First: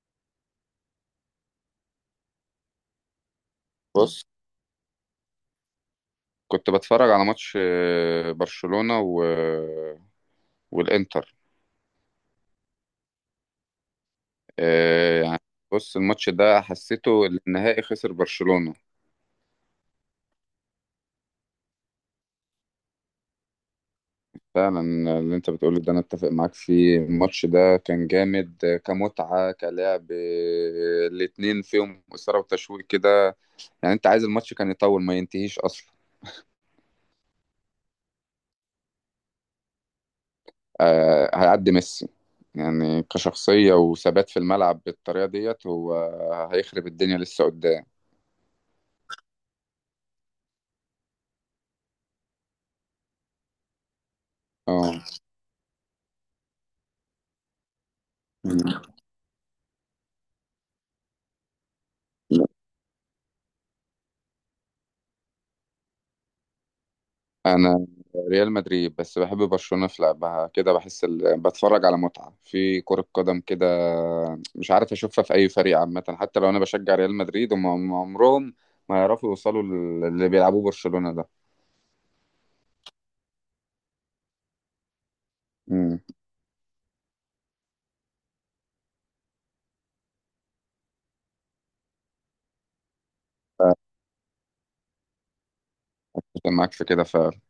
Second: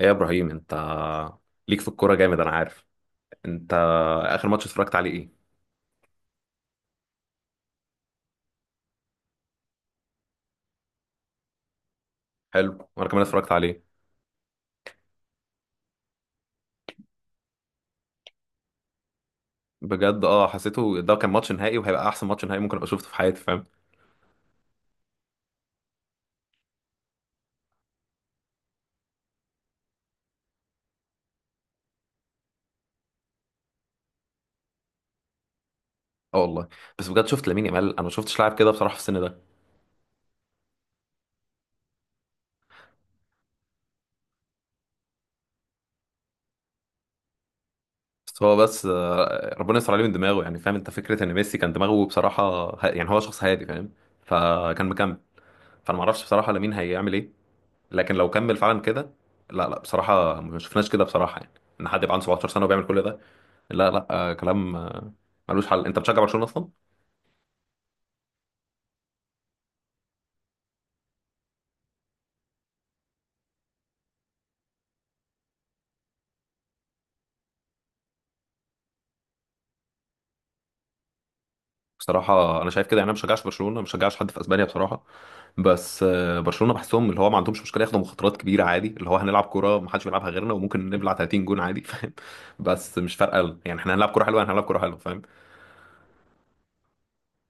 ايه يا ابراهيم، انت ليك في الكوره جامد، انا عارف. انت بص، اخر ماتش اتفرجت عليه ايه؟ كنت بتفرج على ماتش برشلونة و... آه، والإنتر. حلو، وانا كمان اتفرجت عليه. يعني بص، الماتش ده حسيته النهائي، خسر برشلونة. بجد اه، حسيته ده كان ماتش نهائي وهيبقى احسن ماتش نهائي ممكن ابقى شفته في حياتي، فاهم؟ فعلا. اللي انت بتقوله ده انا اتفق معاك فيه. الماتش ده كان جامد، كمتعة كلعب. الاتنين فيهم إثارة وتشويق كده. يعني انت عايز الماتش كان يطول، ما ينتهيش اصلا. اه والله. بس بجد شفت لامين يامال، انا ما شفتش لاعب كده بصراحه في السن ده. هيعدي ميسي. يعني كشخصية وثبات في الملعب بالطريقة ديت، هو هيخرب الدنيا لسه قدام. بس هو بس آه، ربنا يستر عليه من دماغه يعني، فاهم؟ انت فكره ان ميسي كان دماغه بصراحه يعني هو شخص هادي، فاهم؟ فكان اه، مكمل. فانا ما اعرفش بصراحه لامين هيعمل ايه، لكن لو كمل فعلا كده، لا لا بصراحه ما شفناش كده بصراحه يعني، ان حد يبقى عنده 17 سنه وبيعمل كل ده. لا لا، كلام ملوش حل. انت بتشجع برشلونه اصلا؟ انا ريال مدريد، بس بحب برشلونة في لعبها كده. بحس بتفرج على متعة في كرة قدم كده. مش عارف اشوفها في اي فريق عامة. حتى لو انا بشجع ريال مدريد، هم عمرهم ما يعرفوا يوصلوا اللي بيلعبوه برشلونة ده. بصراحه انا شايف كده، يعني انا ما بشجعش برشلونه، ما بشجعش حد في اسبانيا بصراحه. امم، بس برشلونه بحسهم اللي هو ما عندهمش مشكله ياخدوا مخاطرات كبيره عادي، اللي هو هنلعب كوره ما حدش بيلعبها غيرنا وممكن نبلع 30 جون عادي فاهم؟ بس مش فارقه يعني، احنا هنلعب كوره حلوه هنلعب كوره حلوه، فاهم؟ معاك في كده فعلا.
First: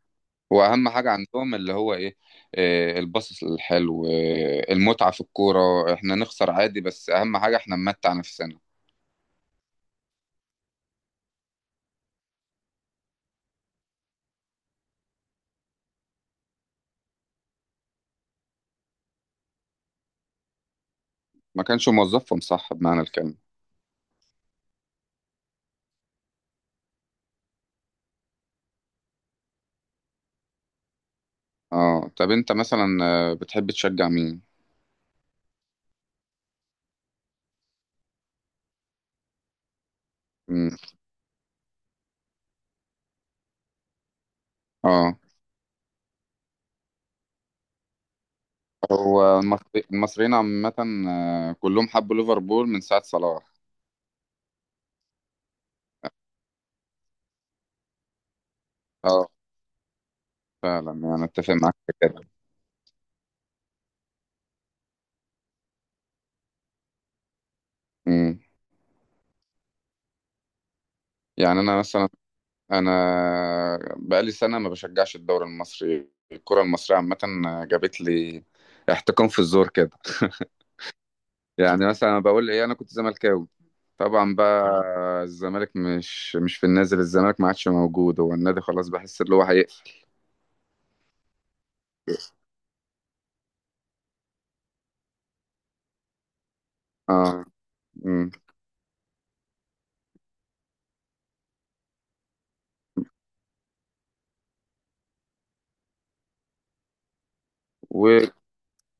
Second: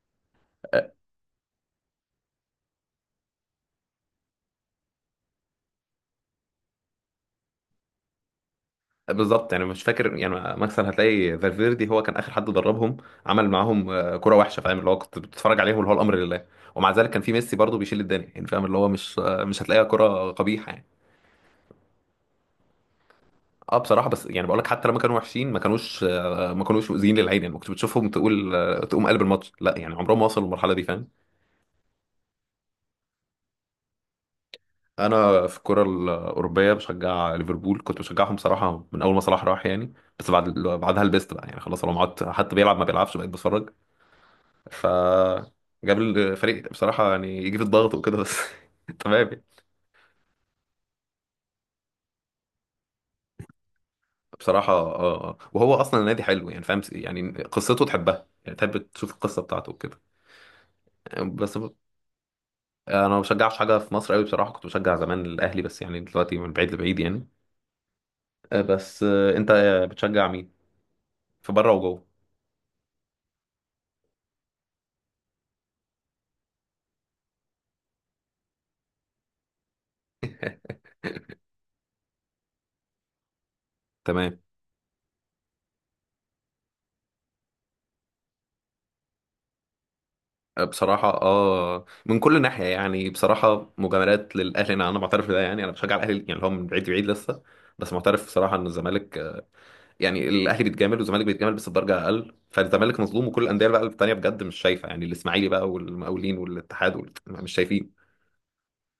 واهم آه، حاجة عندهم اللي هو ايه؟ الباص الحلو، المتعة في الكورة. احنا نخسر عادي، بس اهم حاجة احنا نمتع نفسنا. بالظبط، يعني مش فاكر يعني مكسل، هتلاقي فالفيردي هو كان اخر حد دربهم. عمل معاهم كوره وحشه، فاهم؟ اللي هو كنت بتتفرج عليهم، اللي هو الامر لله. ومع ذلك كان في ميسي برضه بيشيل الدنيا يعني، فاهم؟ اللي هو مش هتلاقيها كوره قبيحه يعني. ما كانش موظفهم صح بمعنى الكلمة. اه بصراحه، بس يعني بقول لك حتى لما كانوا وحشين ما كانوش ما كانوش مؤذيين للعين يعني، ما كنت بتشوفهم تقول تقوم قلب الماتش، لا يعني عمرهم ما وصلوا للمرحله دي، فاهم؟ اه، طب انت مثلا، بتحب تشجع مين؟ انا في الكره الاوروبيه بشجع ليفربول، كنت بشجعهم صراحه من اول ما صلاح راح يعني. بس بعدها لبست بقى يعني، خلاص لو قعدت حتى بيلعب ما بيلعبش بقيت بتفرج. ف اه. جاب الفريق بصراحه يعني، يجي في الضغط وكده بس هو تمام يعني. المصري، المصريين عامة، كلهم حبوا ليفربول من ساعة صلاح. بصراحه اه وهو اصلا النادي حلو يعني، فاهم؟ يعني قصته تحبها، يعني تحب تشوف اه، القصه بتاعته وكده. فعلا. يعني اتفق بس معاك في كده. انا ما بشجعش حاجه في مصر قوي بصراحه، كنت بشجع زمان الاهلي بس، يعني دلوقتي من بعيد لبعيد يعني. مم. بس انت بتشجع مين في يعني بره انا وجوه؟ مثلا، انا بقالي سنة ما بشجعش الدوري المصري. الكرة المصرية عامة جابت لي احتكام في الزور كده. يعني مثلا، أنا بقول ايه، انا كنت زملكاوي طبعا تمام. بقى. الزمالك مش في النازل، الزمالك ما عادش موجود. هو النادي خلاص، بحس ان هو هيقفل. بصراحه اه، من كل ناحيه يعني بصراحه، مجاملات للاهلي. انا معترف بده، يعني انا بشجع الاهلي يعني، اللي هو من بعيد لبعيد لسه. اه. بس معترف مم. بصراحه ان الزمالك يعني الاهلي بيتجامل والزمالك بيتجامل بس بدرجه اقل، فالزمالك مظلوم. وكل الانديه بقى التانيه بجد مش شايفه، يعني الاسماعيلي بقى والمقاولين والاتحاد مش شايفين.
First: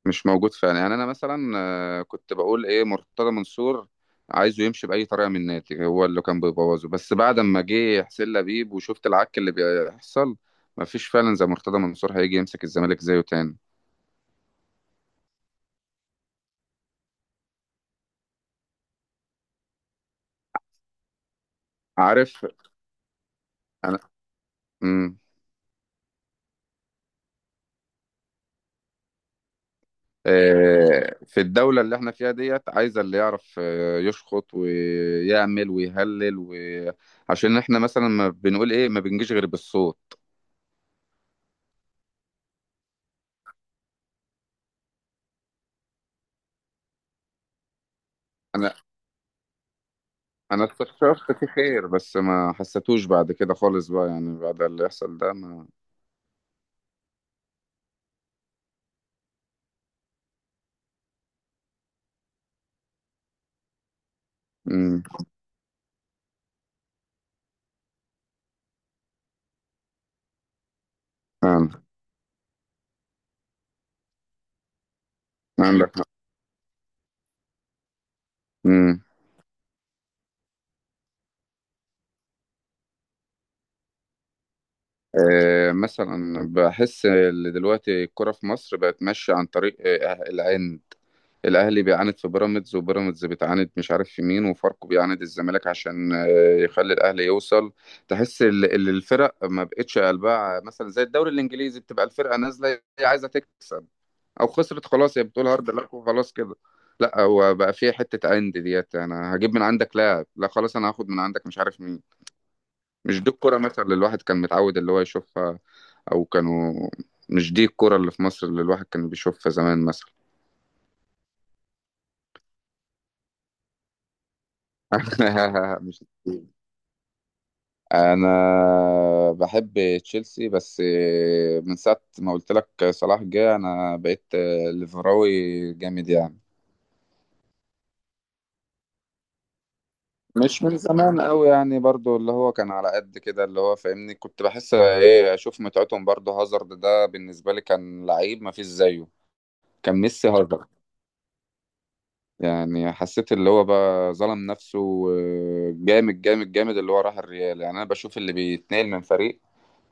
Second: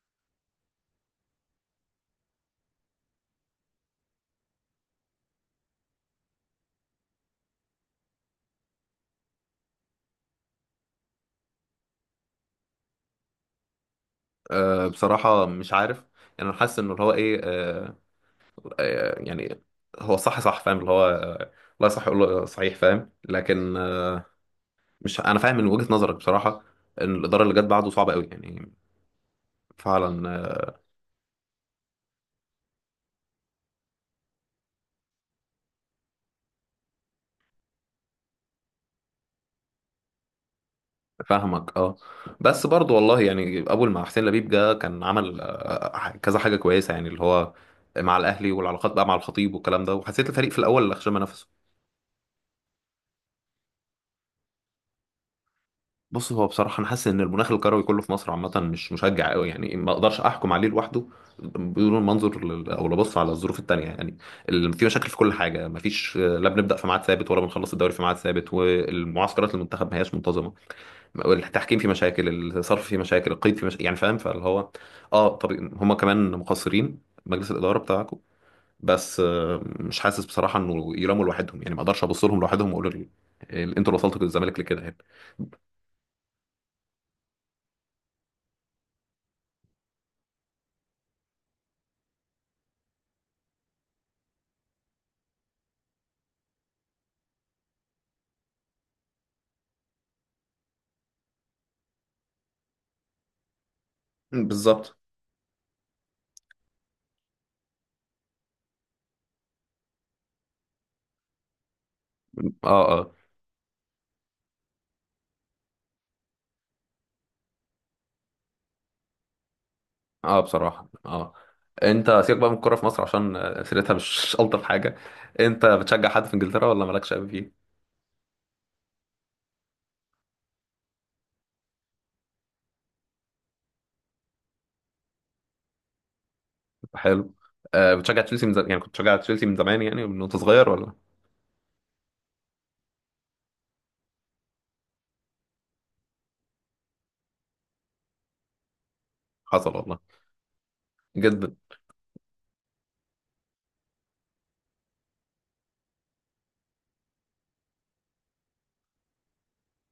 مش موجود فعلا. يعني انا مثلا، كنت بقول ايه، مرتضى منصور عايزه يمشي باي طريقه من النادي، هو اللي كان بيبوظه. بس بعد ما جه حسين لبيب وشفت العك اللي بيحصل، مفيش فعلا زي مرتضى منصور هيجي يمسك الزمالك زيه تاني. بصراحه مش عارف، يعني انا حاسس انه اللي هو ايه يعني هو صح صح، فاهم؟ اللي هو لا صح يقول له عارف. صحيح، فاهم؟ لكن انا امم مش انا فاهم من وجهة نظرك بصراحة، ان الإدارة اللي جت بعده صعبة قوي يعني. فعلا في الدوله اللي احنا فيها ديت عايزه اللي يعرف يشخط ويعمل ويهلل عشان احنا مثلا ما بنقول ايه، ما بنجيش غير بالصوت. فاهمك اه. بس برضو والله يعني، اول ما حسين لبيب جه كان عمل كذا حاجة كويسة يعني، اللي هو مع الاهلي والعلاقات بقى مع الخطيب والكلام ده، وحسيت الفريق في انا الاول اللي خشم استشرت فيه نفسه. خير، بس ما حسيتوش بعد كده خالص بقى. يعني بعد اللي يحصل ده ما، بص هو بصراحة أنا حاسس إن المناخ الكروي كله في مصر عامة مش مشجع أوي يعني، ما أقدرش أحكم عليه لوحده بدون المنظر أو لبص على الظروف التانية يعني. في امم. مشاكل في كل حاجة، ما فيش لا بنبدأ في ميعاد ثابت ولا بنخلص الدوري في ميعاد ثابت، والمعسكرات المنتخب ما هياش منتظمة. فعلا، التحكيم فيه مشاكل، الصرف فيه مشاكل، القيد فيه مشاكل، يعني فاهم؟ فاللي هو أه، طب هما عندك حق. كمان مقصرين مجلس الإدارة بتاعكم. امم. بس مش حاسس بصراحة إنه يلاموا لوحدهم يعني، ما أقدرش أبص لهم لوحدهم وأقول أنتوا اللي وصلتوا الزمالك لكده يعني. مثلا بحس ان دلوقتي الكرة في مصر بقت ماشية عن طريق العند. الاهلي بيعاند في بيراميدز، وبيراميدز بتعاند مش عارف في مين، وفاركو بيعاند الزمالك عشان يخلي الاهلي يوصل. تحس الفرق ما بقتش قلبها. مثلا زي الدوري الانجليزي، بتبقى الفرقة نازلة هي عايزة تكسب. او خسرت بالظبط خلاص هي بتقول هارد لك وخلاص كده. لا هو بقى فيها حته اند ديت، انا هجيب من عندك لاعب، لا خلاص انا هاخد من عندك مش عارف مين. اه مش دي الكوره مثلا اللي الواحد كان متعود اللي هو يشوفها، او كانوا. مش دي الكوره اللي في مصر اللي الواحد كان بيشوفها زمان مثلا. اه بصراحة اه. انت سيبك بقى من الكورة في مصر عشان سيرتها مش ألطف حاجة. انت مش بتشجع حد في دي. انجلترا ولا مالكش قوي فيه؟ انا بحب تشيلسي، بس من ساعه ما قلت لك صلاح جه، انا بقيت ليفراوي جامد يعني. حلو آه، بتشجع تشيلسي من زمان يعني، كنت بتشجع تشيلسي من زمان يعني من وانت مش صغير من ولا؟ زمان قوي يعني، برضو اللي هو كان على قد كده اللي هو فاهمني. كنت بحس ايه، اشوف متعتهم. برضو هازارد ده بالنسبة لي كان لعيب ما فيش زيه. حصل كان والله. ميسي هازارد. جدا. يعني حسيت اللي هو بقى ظلم نفسه، جامد جامد جامد اللي هو راح الريال. يعني انا بشوف اللي بيتنقل من فريق،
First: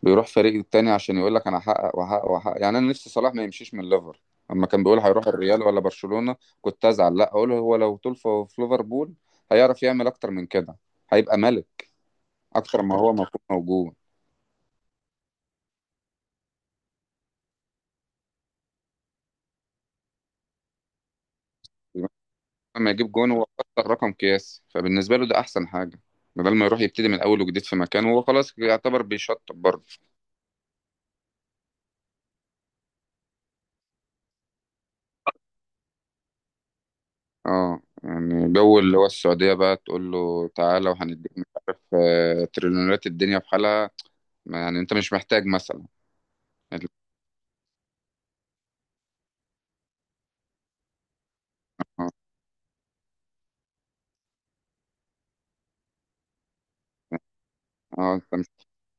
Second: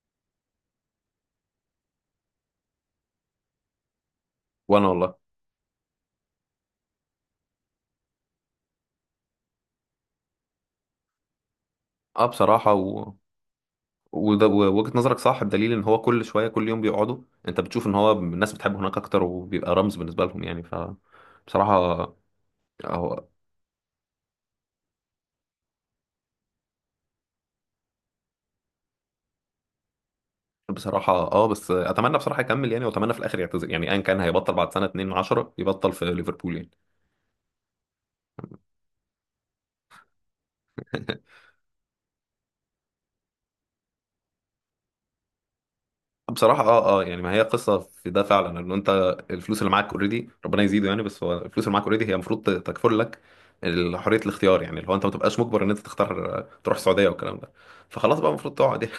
بيروح فريق التاني عشان يقول لك انا هحقق وهحقق وهحقق. يعني انا نفسي صلاح ما يمشيش من ليفر. اما كان وانا بيقول والله هيروح الريال ولا برشلونة كنت ازعل، لا اقول هو لو طول في ليفربول هيعرف يعمل اكتر من كده، هيبقى ملك اه بصراحة اكتر ما هو المفروض موجود. وده ووجهة نظرك صح، بدليل ان هو كل شوية كل يوم بيقعدوا. انت بتشوف ان هو الناس بتحبه هناك اكتر وبيبقى رمز بالنسبة لهم، يعني ف بصراحة لما يجيب هو جون هو اكتر رقم قياسي، فبالنسبه له ده احسن حاجه. بدل ما يروح يبتدي من الاول وجديد في مكان، هو خلاص يعتبر بيشطب برضه. بصراحة اه. بس اتمنى بصراحة يكمل يعني، واتمنى في الاخر يعتزل يعني ايا كان، هيبطل بعد سنة 2 10 يبطل في ليفربول يعني. اه يعني جو اللي هو السعوديه بقى، تقول له تعالى وهنديك مش عارف تريليونات الدنيا في حالها. يعني انت مش محتاج مثلا. بصراحة اه اه، يعني ما هي قصة في ده فعلا، ان انت الفلوس اللي معاك اوريدي ربنا يزيده يعني، بس هو الفلوس اللي معاك اوريدي اه، هي المفروض تكفل لك حرية الاختيار، يعني اللي هو انت ما تبقاش مجبر ان انت تختار تروح السعودية والكلام ده، فخلاص بقى انت مش، المفروض تقعد يعني.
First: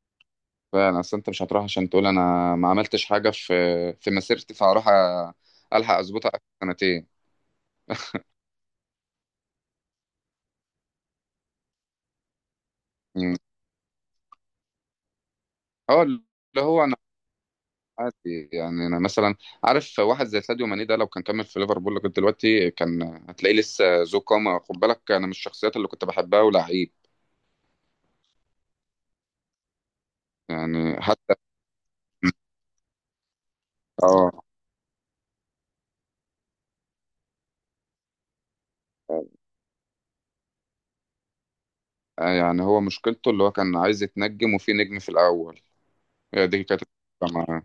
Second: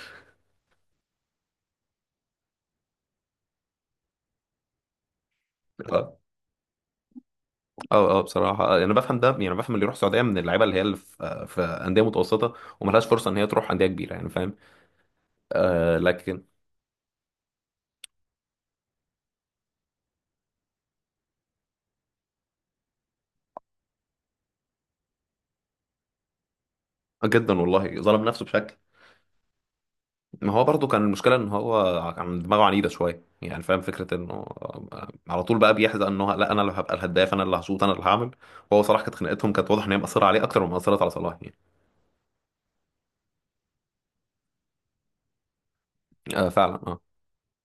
فعلا اصل انت مش هتروح عشان تقول انا ما عملتش حاجه في مسيرتي فهروح، الحق اه اظبطها آخر سنتين. اه بصراحة يعني انا بفهم ده، يعني بفهم اللي يروح السعودية من اللعيبة اللي هي اللي في في أندية متوسطة وملهاش فرصة مم. ان هي تروح أندية كبيرة، يعني فاهم؟ آه اه، اللي لكن هو عادي يعني. انا مثلا عارف واحد زي ساديو ماني ده لو كان كمل في ليفربول لغايه دلوقتي، كان هتلاقيه لسه ذو قامه. خد بالك انا من الشخصيات اللي كنت بحبها ولعيب. جدا والله ظلم نفسه بشكل. ما هو برضه كان يعني حتى، المشكلة ان هو كان دماغه عنيدة شوية يعني، فاهم؟ فكرة اه. انه على طول بقى بيحزق انه لا انا اللي هبقى الهداف، انا اللي هشوط، انا اللي هعمل. وهو صراحة كانت خناقتهم كانت واضح ان هي مأثرة عليه اكتر ما مأثرت على صلاح يعني. يعني هو مشكلته اللي هو كان عايز يتنجم وفي نجم في الاول، هي آه دي فعلا كانت اه المشكلة معاه.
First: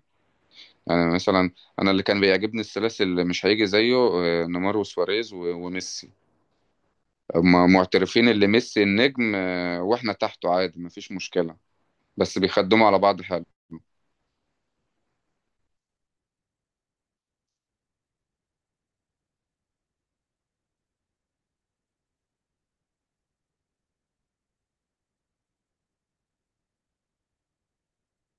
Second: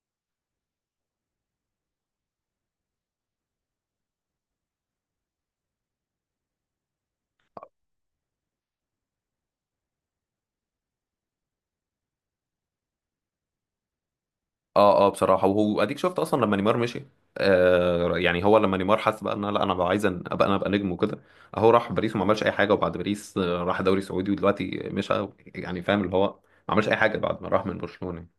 يعني مثلا، انا اللي كان بيعجبني الثلاثي اللي مش هيجي زيه، نيمار وسواريز وميسي. هما معترفين اللي ميسي النجم، واحنا تحته عادي، مفيش مشكله. بس بيخدموا على بعض حلو. اه اه بصراحة. وهو اديك شفت اصلا لما نيمار مشي، آه يعني هو لما نيمار حس بقى ان لا انا بقى عايز ابقى انا ابقى نجم وكده. اهو راح باريس وما عملش اي حاجة، وبعد باريس راح دوري سعودي ودلوقتي مشى، يعني فاهم؟ اللي هو ما عملش اي حاجة بعد ما راح من برشلونة يعني.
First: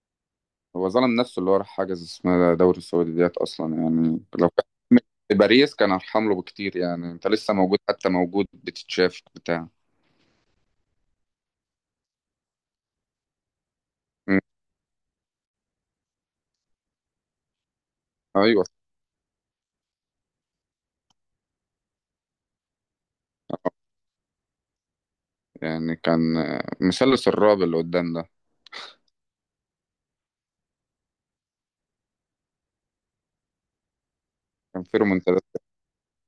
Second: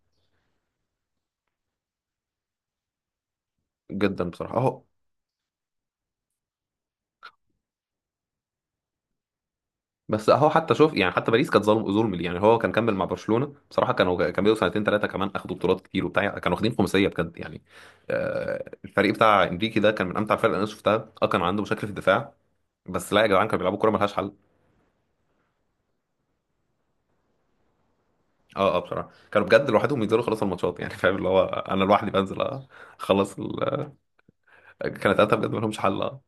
هو ظلم نفسه اللي هو راح حجز اسمها دوري السعودي ديت اصلا. يعني جدا لو بصراحة كان اهو. كمل في باريس، كان ارحم له بكتير. يعني انت لسه موجود، حتى موجود بتتشاف بتاع. بس اهو حتى شوف يعني، حتى باريس كانت ظلم، ظلم ليه يعني؟ هو كان كمل مع برشلونه بصراحه كانوا مم. كملوا سنتين ثلاثه كمان، اخدوا بطولات كتير وبتاع يعني، كانوا واخدين خماسيه بجد يعني. ايوه. الفريق بتاع انريكي ده كان من امتع الفرق اللي انا شفتها اه، كان عنده مشاكل في الدفاع بس لا يا جدعان كانوا بيلعبوا كوره ملهاش حل يعني كان مثلث الرعب اللي قدام ده. اه. اه بصراحه كانوا بجد لوحدهم ينزلوا خلاص الماتشات، يعني فاهم؟ اللي هو انا لوحدي بنزل اخلص كان في كانت قاعده رومنتادات. بجد ملهمش حل اه.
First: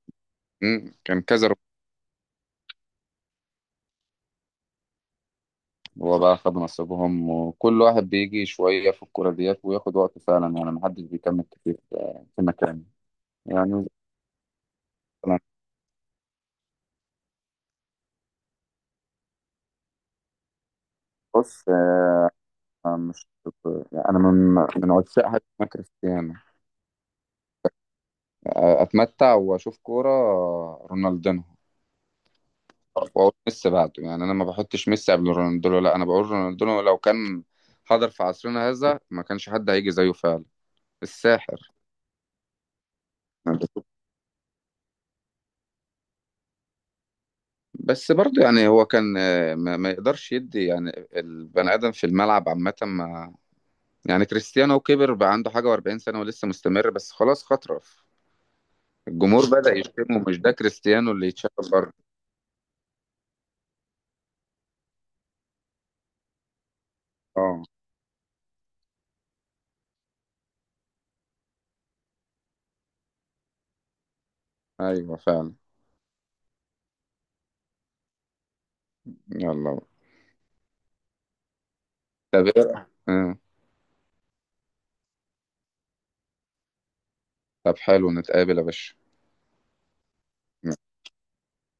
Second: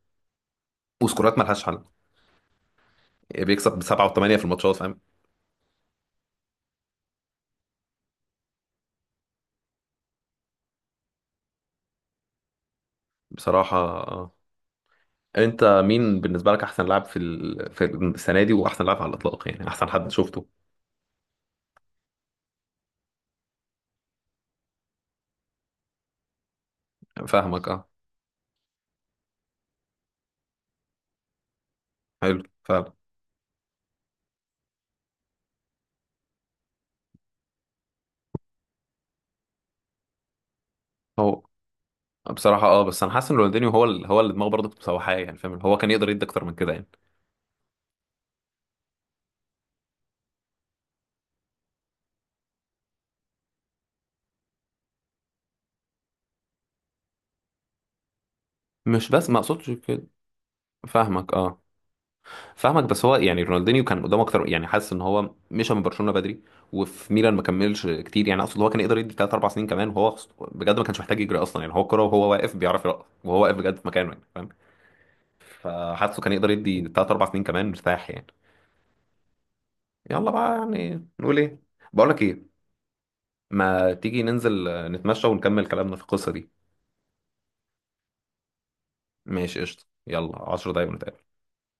مم. كان وسكورات كذا ملهاش حل يعني، بيكسب بسبعه وثمانيه في الماتشات، فاهم؟ هو بقى خد نصيبهم. وكل واحد بيجي شويه في الكوره ديت وياخد وقته فعلا. يعني محدش بيكمل كتير في مكانه. بصراحه يعني مثلا، انت مين بالنسبه لك احسن لاعب في في السنه دي، واحسن لاعب على الاطلاق يعني، احسن حد شفته؟ بص مش، يعني انا من عشاق حاجه اسمها كريستيانو. فاهمك اه. اتمتع واشوف كوره رونالدينو حلو فعلا. واقول ميسي بعده. يعني انا ما بحطش ميسي قبل رونالدينو، لا انا بقول رونالدينو لو كان حضر في عصرنا هذا ما كانش حد هيجي زيه فعلا، هو الساحر. بصراحه اه، بس انا حاسس ان رونالدينيو هو هو اللي دماغه برضه كانت مسوحاه يعني، فاهم؟ هو كان يقدر يدي اكتر من كده يعني. بس برضه يعني هو كان ما يقدرش يدي. يعني البني ادم في الملعب عامه ما. يعني كريستيانو كبر بقى، عنده حاجه و40 سنه ولسه مستمر، بس خلاص خطرف. مش بس ما الجمهور اقصدش بدأ كده. يشتمه، مش ده كريستيانو اللي فاهمك يتشاف اه، بره. فاهمك. بس هو يعني رونالدينيو كان قدامه اكتر يعني، حاسس ان هو مشى من برشلونه بدري وفي ميلان ما اه، كملش كتير يعني. اقصد هو كان يقدر يدي 3 4 سنين كمان، وهو بجد ما كانش محتاج يجري اصلا، يعني هو الكوره وهو واقف بيعرف يرقص وهو واقف بجد في مكانه، يعني فاهم؟ ايوه فعلا. فحاسه كان يقدر يدي 3 4 سنين كمان مرتاح يعني. يلا. يلا بقى، يعني نقول إيه؟ بقول لك طب إيه، إيه؟ ما تيجي ننزل نتمشى ونكمل كلامنا في القصة دي؟ طب حلو، نتقابل يا باشا. ماشي قشطة، يلا عشر م- دقايق ونتقابل.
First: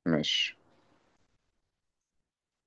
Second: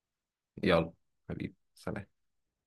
ماشي. يلا، حبيبي سلام